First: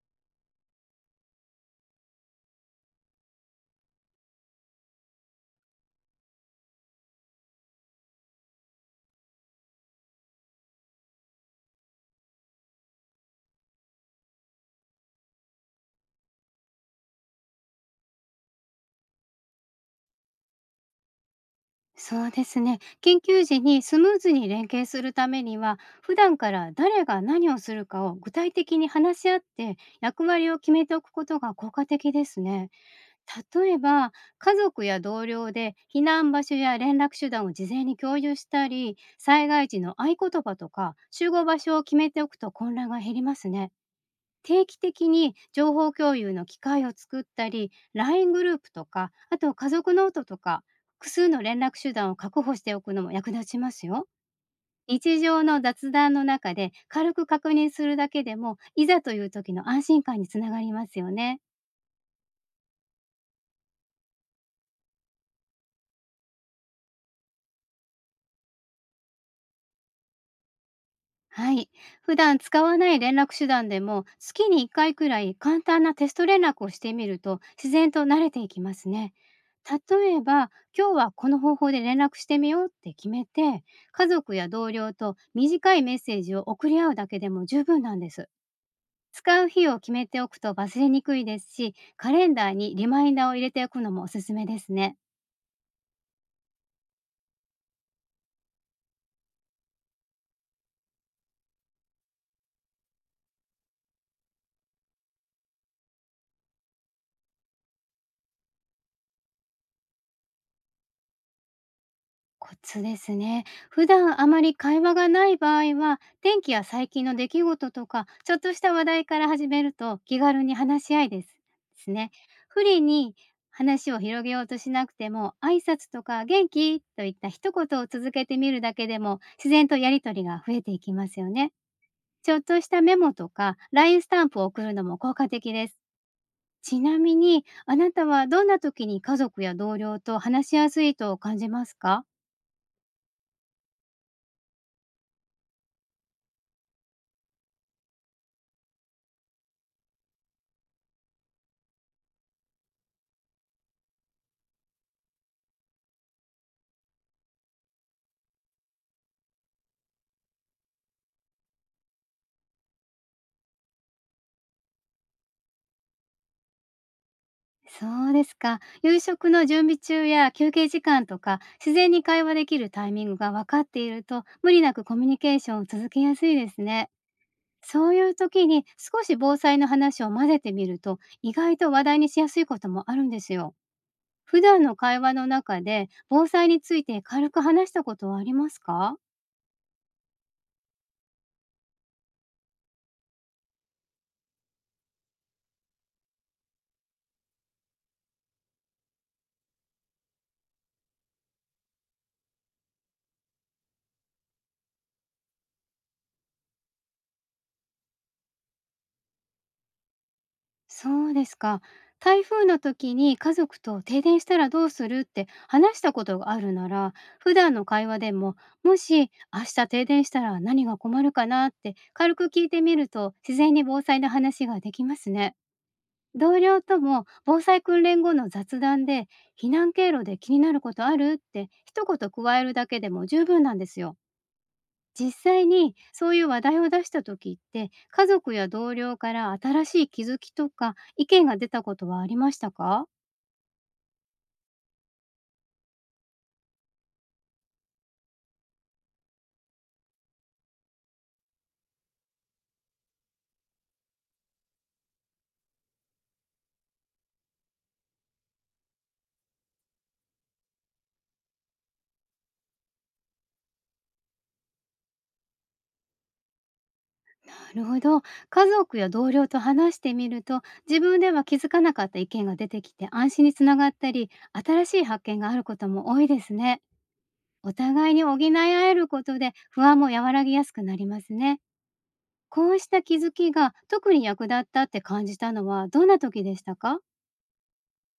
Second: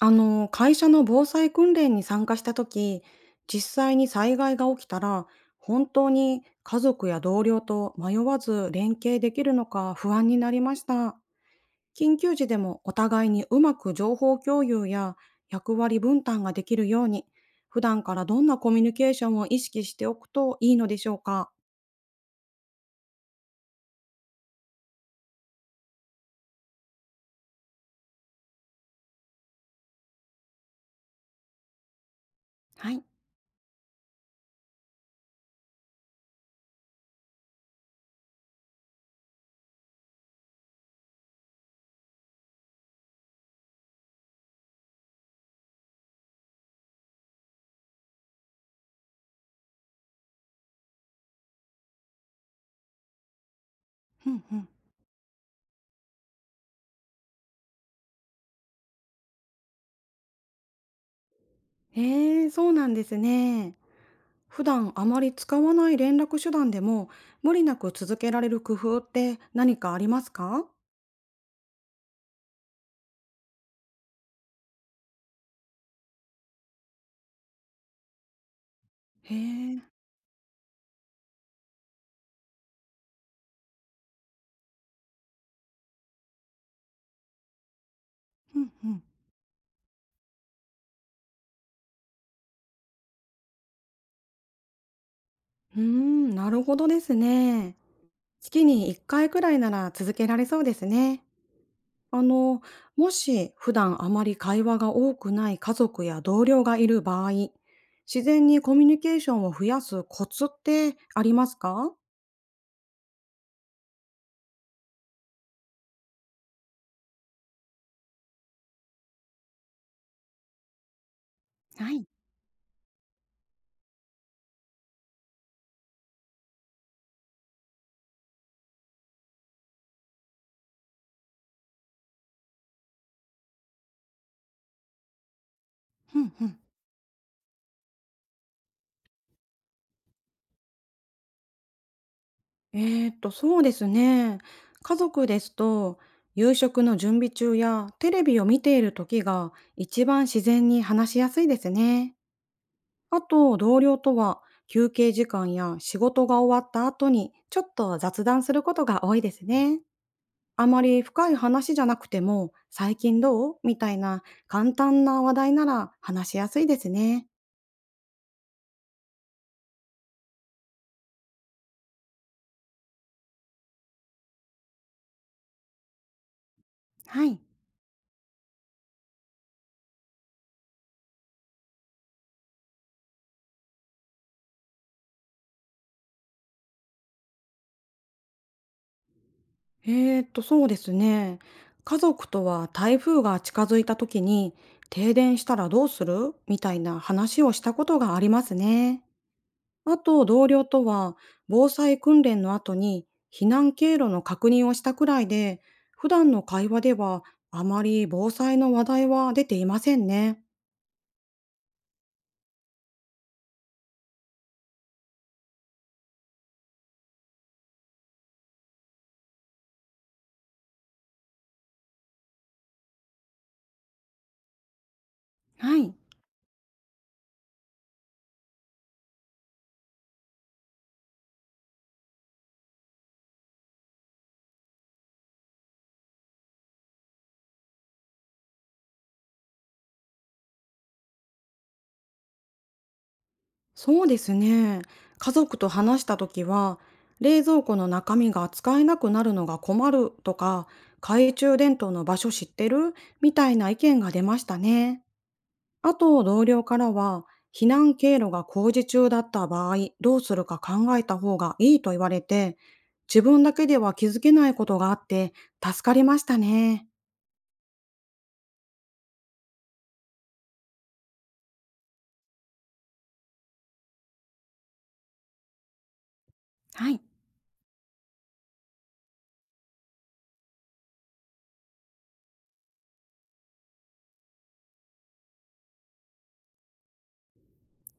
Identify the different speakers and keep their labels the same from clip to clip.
Speaker 1: 会社の防災訓練に参加した時、実際に災害が起きたら、本当に家族や同僚と迷わず連携できるのか不安になりました。緊急時でもお互いにうまく情報共有や役割分担ができるように、普段からどんなコミュニケーションを意識しておくといいのでしょうか。
Speaker 2: そうですね。緊急時にスムーズに連携するためには、普段から誰が何をするかを具体的に話し合って、役割を決めておくことが効果的ですね。
Speaker 1: はい。
Speaker 2: 例えば、家族や同僚で避難場所や連絡手段を事前に共有したり、災害時の合言葉とか集合場所を決めておくと混乱が減りますね。定期的に情報共有の機会を作ったり LINE グループとかあと家族ノートとか複数の連絡手段を確保しておくのも役立ちますよ。
Speaker 1: うんうん。
Speaker 2: 日常の雑談の中で軽く確認するだけでもいざという時の安心感につながりますよね。
Speaker 1: へえ、そうなんですね。普段あまり使わない連絡手段でも無理なく続けられる工夫って何かありますか？
Speaker 2: はい。普段使わない連絡手段でも、月に1回くらい簡単なテスト連絡をしてみると、自然と慣れていきますね。
Speaker 1: へえ、
Speaker 2: 例えば、今日はこの方法で連絡してみようって決めて、家族や同僚と短いメッセージを送り合うだけでも十分なんです。
Speaker 1: うんうん。
Speaker 2: 使う日を決めておくと忘れにくいですし、カレンダーにリマインダーを入れておくのもおすすめですね。
Speaker 1: うーん、なるほどですね。月に1回くらいなら続けられそうですね。あの、もし普段あまり会話が多くない家族や同僚がいる場合、自然にコミュニケーションを増やすコツってありますか？
Speaker 2: コツですね。普段あまり会話がない場合は、天気や最近の出来事とか、ちょっとした話題から始めると気軽に話し合いです。です
Speaker 1: はい。
Speaker 2: ね。不利に話を広げようとしなくても、挨拶とか元気といった一言を続けてみるだけでも、自然とやりとりが増えていきますよね。ちょっとしたメモとか、LINE スタンプを送るのも効果的です。
Speaker 1: うんうん。
Speaker 2: ちなみに、あなたはどんな時に家族や同僚と話しやすいと感じますか？
Speaker 1: そうですね。家族ですと、夕食の準備中やテレビを見ている時が一番自然に話しやすいですね。あと、同僚とは休憩時間や仕事が終わった後にちょっと雑談することが多いですね。あまり深い話じゃなくても、最近どうみたいな簡単な話題なら話しやすいですね。
Speaker 2: そうですか。夕食の準備中や休憩時間とか、自然に会話できるタイミングが分かっていると、無理なくコミュニケーションを続けやすいですね。
Speaker 1: はい。
Speaker 2: そういう時に少し防災の話を混ぜてみると、意外と話題にしやすいこともあるんですよ。普段の会話の中で、防災について軽く話したことはありますか？
Speaker 1: そうですね。家族とは台風が近づいた時に停電したらどうするみたいな話をしたことがありますね。あと同僚とは防災訓練の後に避難経路の確認をしたくらいで、普段の会話ではあまり防災の話題は出ていませんね。
Speaker 2: そうですか。台風の時に家族と停電したらどうするって話したことがあるなら、普段の会話でも、もし明日停電したら何が困るかなって軽く聞いてみると、自然に防災の話ができますね。
Speaker 1: はい。
Speaker 2: 同僚とも防災訓練後の雑談で、避難経路で気になることあるって一言加えるだけでも十分なんですよ。実際にそういう話題を出した時って家族や同僚から新しい気づきとか意見が出たことはありましたか？
Speaker 1: そうですね。家族と話した時は、冷蔵庫の中身が使えなくなるのが困るとか、懐中電灯の場所知ってるみたいな意見が出ましたね。あと、同僚からは、避難経路が工事中だった場合、どうするか考えた方がいいと言われて、自分だけでは気づけないことがあって、助かりましたね。
Speaker 2: なるほど。家族や同僚と話してみると、自分では気づかなかった意見が出てきて、安心につながったり新しい発見があることも多いですね。
Speaker 1: はい。
Speaker 2: お互いに補い合えることで不安も和らぎやすくなりますね。こうした気づきが特に役立ったって感じたのはどんな時でしたか？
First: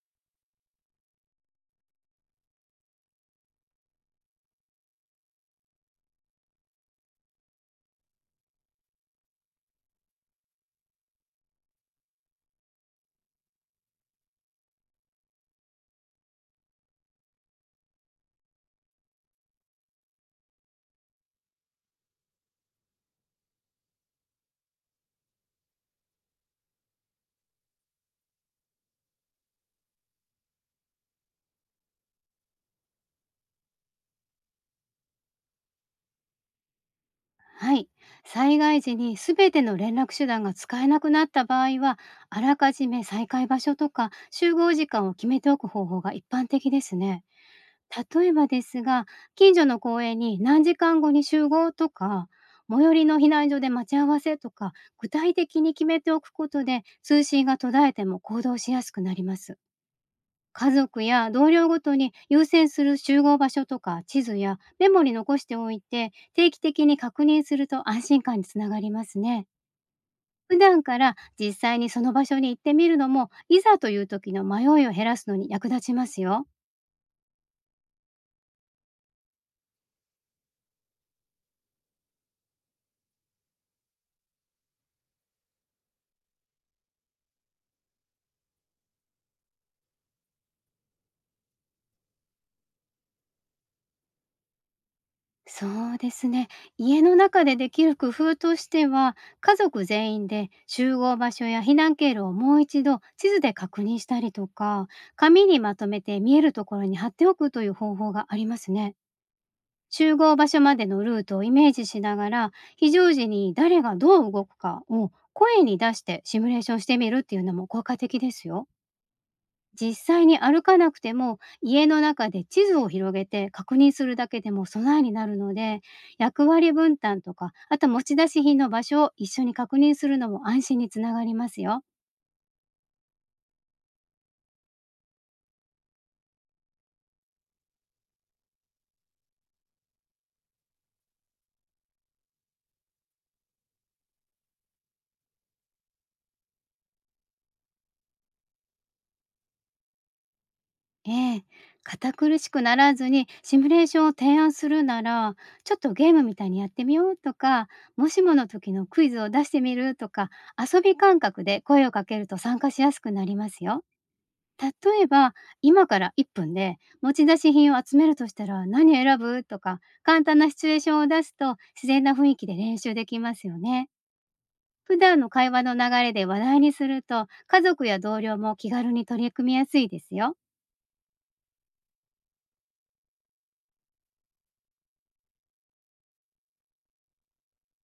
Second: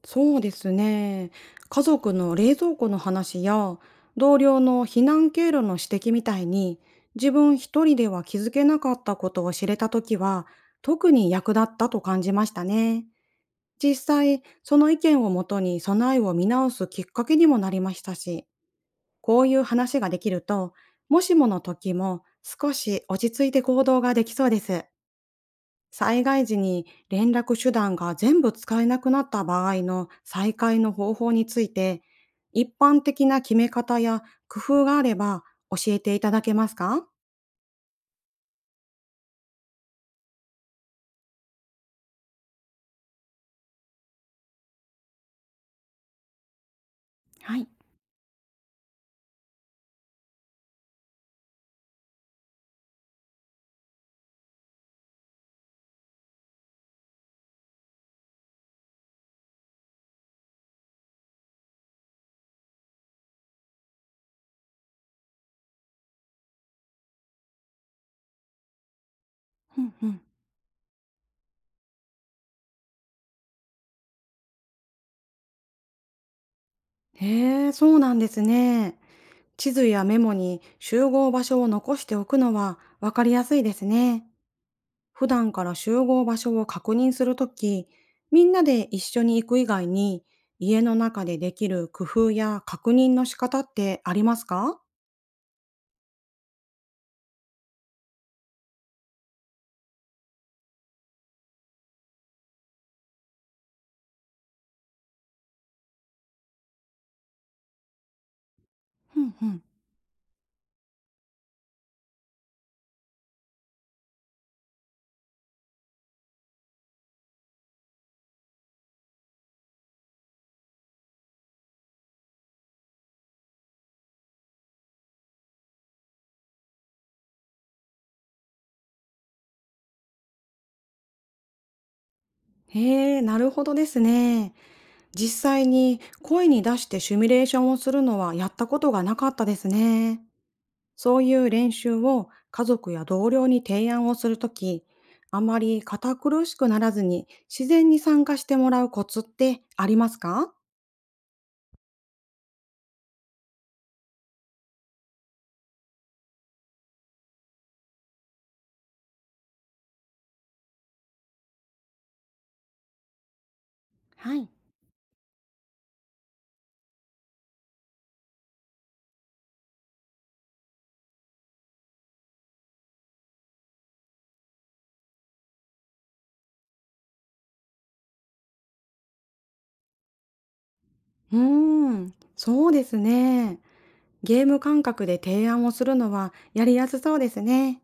Speaker 1: そうですね。家族の冷蔵庫の話や同僚の避難経路の指摘みたいに自分一人では気づけなかったことを知れたときは特に役立ったと感じましたね。実際、その意見をもとに備えを見直すきっかけにもなりましたし、こういう話ができると、もしもの時も少し落ち着いて行動ができそうです。災害時に連絡手段が全部使えなくなった場合の再開の方法について、一般的な決め方や工夫があれば教えていただけますか？
Speaker 2: はい。災害時にすべての連絡手段が使えなくなった場合は、あらかじめ再開場所とか集合時間を決めておく方法が一般的ですね。
Speaker 1: はい。
Speaker 2: 例えばですが、近所の公園に何時間後に集合とか、最寄りの避難所で待ち合わせとか、具体的に決めておくことで、通信が途絶えても行動しやすくなります。家族や同僚ごとに優先する集合場所とか、地図やメモに残しておいて定期的に確認すると安心感につながりますね。
Speaker 1: うんうん。
Speaker 2: 普段から実際にその場所に行ってみるのもいざという時の迷いを減らすのに役立ちますよ。
Speaker 1: へえ、そうなんですね。地図やメモに集合場所を残しておくのは分かりやすいですね。普段から集合場所を確認するとき、みんなで一緒に行く以外に、家の中でできる工夫や確認の仕方ってありますか？
Speaker 2: そうですね。家の中でできる工夫としては、家族全員で集合場所や避難経路をもう一度地図で確認したりとか、紙にまとめて見えるところに貼っておくという方法がありますね。
Speaker 1: うんうん。
Speaker 2: 集合場所までのルートをイメージしながら、非常時に誰がどう動くかを声に出してシミュレーションしてみるっていうのも効果的ですよ。実際に歩かなくても家の中で地図を広げて確認するだけでも備えになるので、役割分担とかあと持ち出し品の場所を一緒に確認するのも安心につながりますよ。
Speaker 1: へえ、なるほどですね。実際に声に出してシミュレーションをするのはやったことがなかったですね。そういう練習を家族や同僚に提案をするとき、あまり堅苦しくならずに自然に参加してもらうコツってありますか？
Speaker 2: ええ、堅苦しくならずにシミュレーションを提案するなら、ちょっとゲームみたいにやってみようとか、もしもの時のクイズを出してみるとか、遊び感覚で声をかけると参加しやすくなりますよ。
Speaker 1: はい。
Speaker 2: 例えば、今から1分で持ち出し品を集めるとしたら何選ぶとか、簡単なシチュエーションを出すと自然な雰囲気で練習できますよね。普段の会話の流れで話題にすると、家族や同僚も気軽に取り組みやすいですよ。
Speaker 1: うーん、そうですね。ゲーム感覚で提案をするのはやりやすそうですね。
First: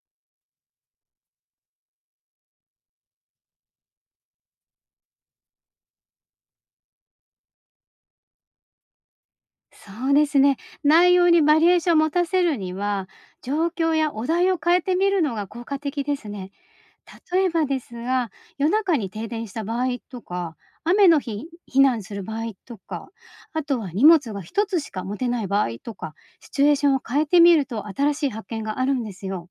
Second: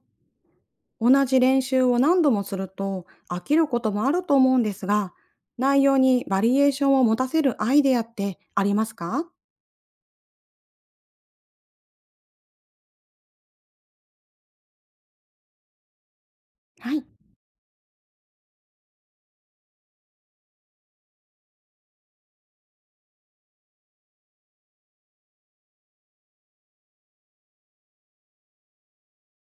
Speaker 1: 同じ練習を何度もすると飽きることもあると思うんですが、内容にバリエーションを持たせるアイデアってありますか？
Speaker 2: そうですね。内容にバリエーションを持たせるには、状況やお題を変えてみるのが効果的ですね。
Speaker 1: はい。
Speaker 2: 例えばですが、夜中に停電した場合とか、雨の日避難する場合とか、あとは荷物が一つしか持てない場合とか、シチュエーションを変えてみると新しい発見があるんですよ。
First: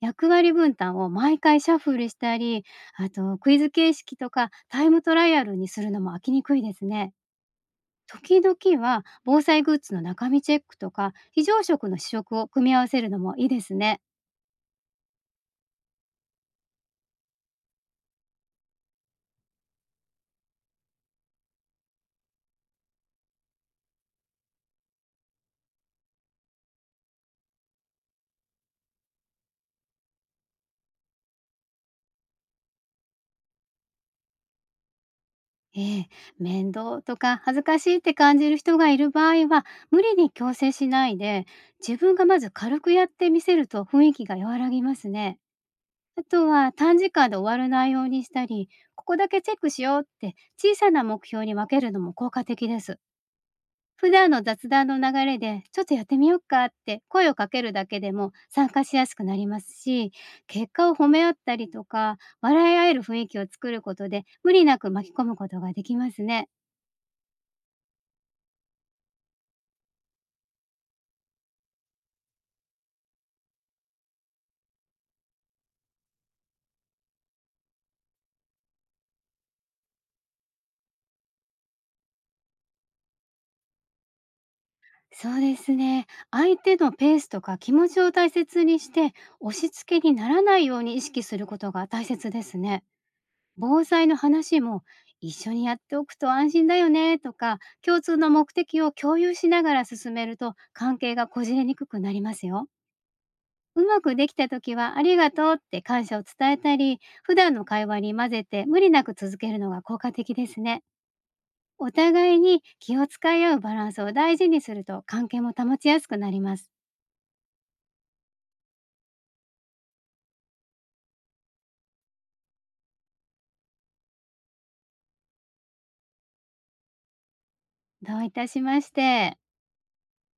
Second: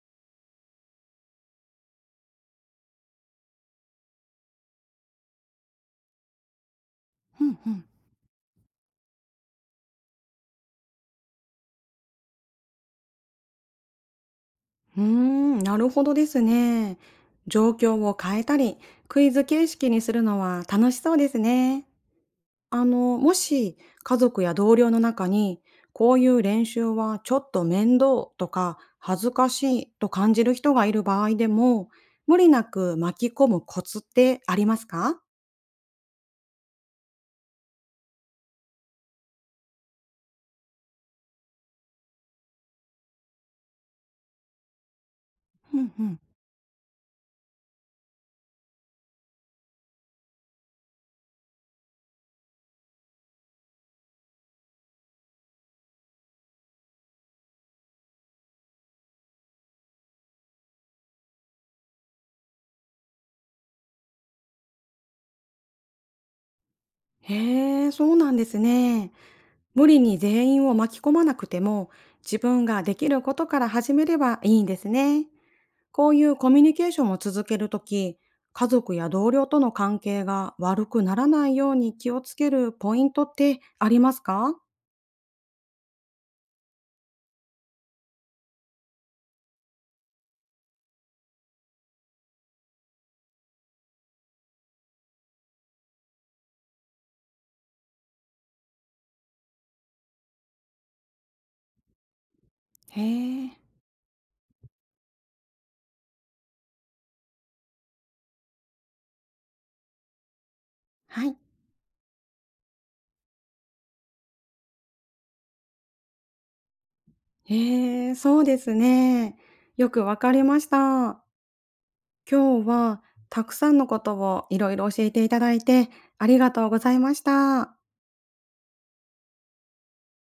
Speaker 2: 役割分担を毎回シャッフルしたり、あとクイズ形式とかタイムトライアルにするのも飽きにくいですね。
Speaker 1: うん
Speaker 2: 時々は防災グッズの中身チェックとか非常食の試食を組み合わせるのもいいですね。
Speaker 1: うん。うーん、なるほどですね。状況を変えたり、クイズ形式にするのは楽しそうですね。もし家族や同僚の中に、こういう練習はちょっと面倒とか恥ずかしいと感じる人がいる場合でも、無理なく巻き込むコツってありますか？
Speaker 2: ええ、面倒とか恥ずかしいって感じる人がいる場合は、無理に強制しないで自分がまず軽くやってみせると雰囲気が和らぎますね。
Speaker 1: うんうん。
Speaker 2: あとは短時間で終わる内容にしたり、ここだけチェックしようって小さな目標に分けるのも効果的です。普段の雑談の流れで、ちょっとやってみようかって声をかけるだけでも参加しやすくなりますし、結果を褒め合ったりとか、笑い合える雰囲気を作ることで、無理なく巻き込むことができますね。
Speaker 1: へえ、そうなんですね。無理に全員を巻き込まなくても、自分ができることから始めればいいんですね。こういうコミュニケーションを続けるとき、家族や同僚との関係が悪くならないように気をつけるポイントってありますか？
Speaker 2: そうですね。相手のペースとか気持ちを大切にして、押し付けにならないように意識することが大切ですね。防災の話も、一緒にやっておくと安心だよねとか、共通の目的を共有しながら進めると関係がこじれにくくなりますよ。
Speaker 1: へえ、
Speaker 2: うまくできた時は「ありがとう」って感謝を伝えたり、普段の会話に混ぜて無理なく続けるのが効果的ですね。
Speaker 1: はい。
Speaker 2: お互いに気を使い合うバランスを大事にすると関係も保ちやすくなります。
Speaker 1: へえ、そうですね。よくわかりました。今日はたくさんのことをいろいろ教えていただいてありがとうございました。
Speaker 2: どういたしまして。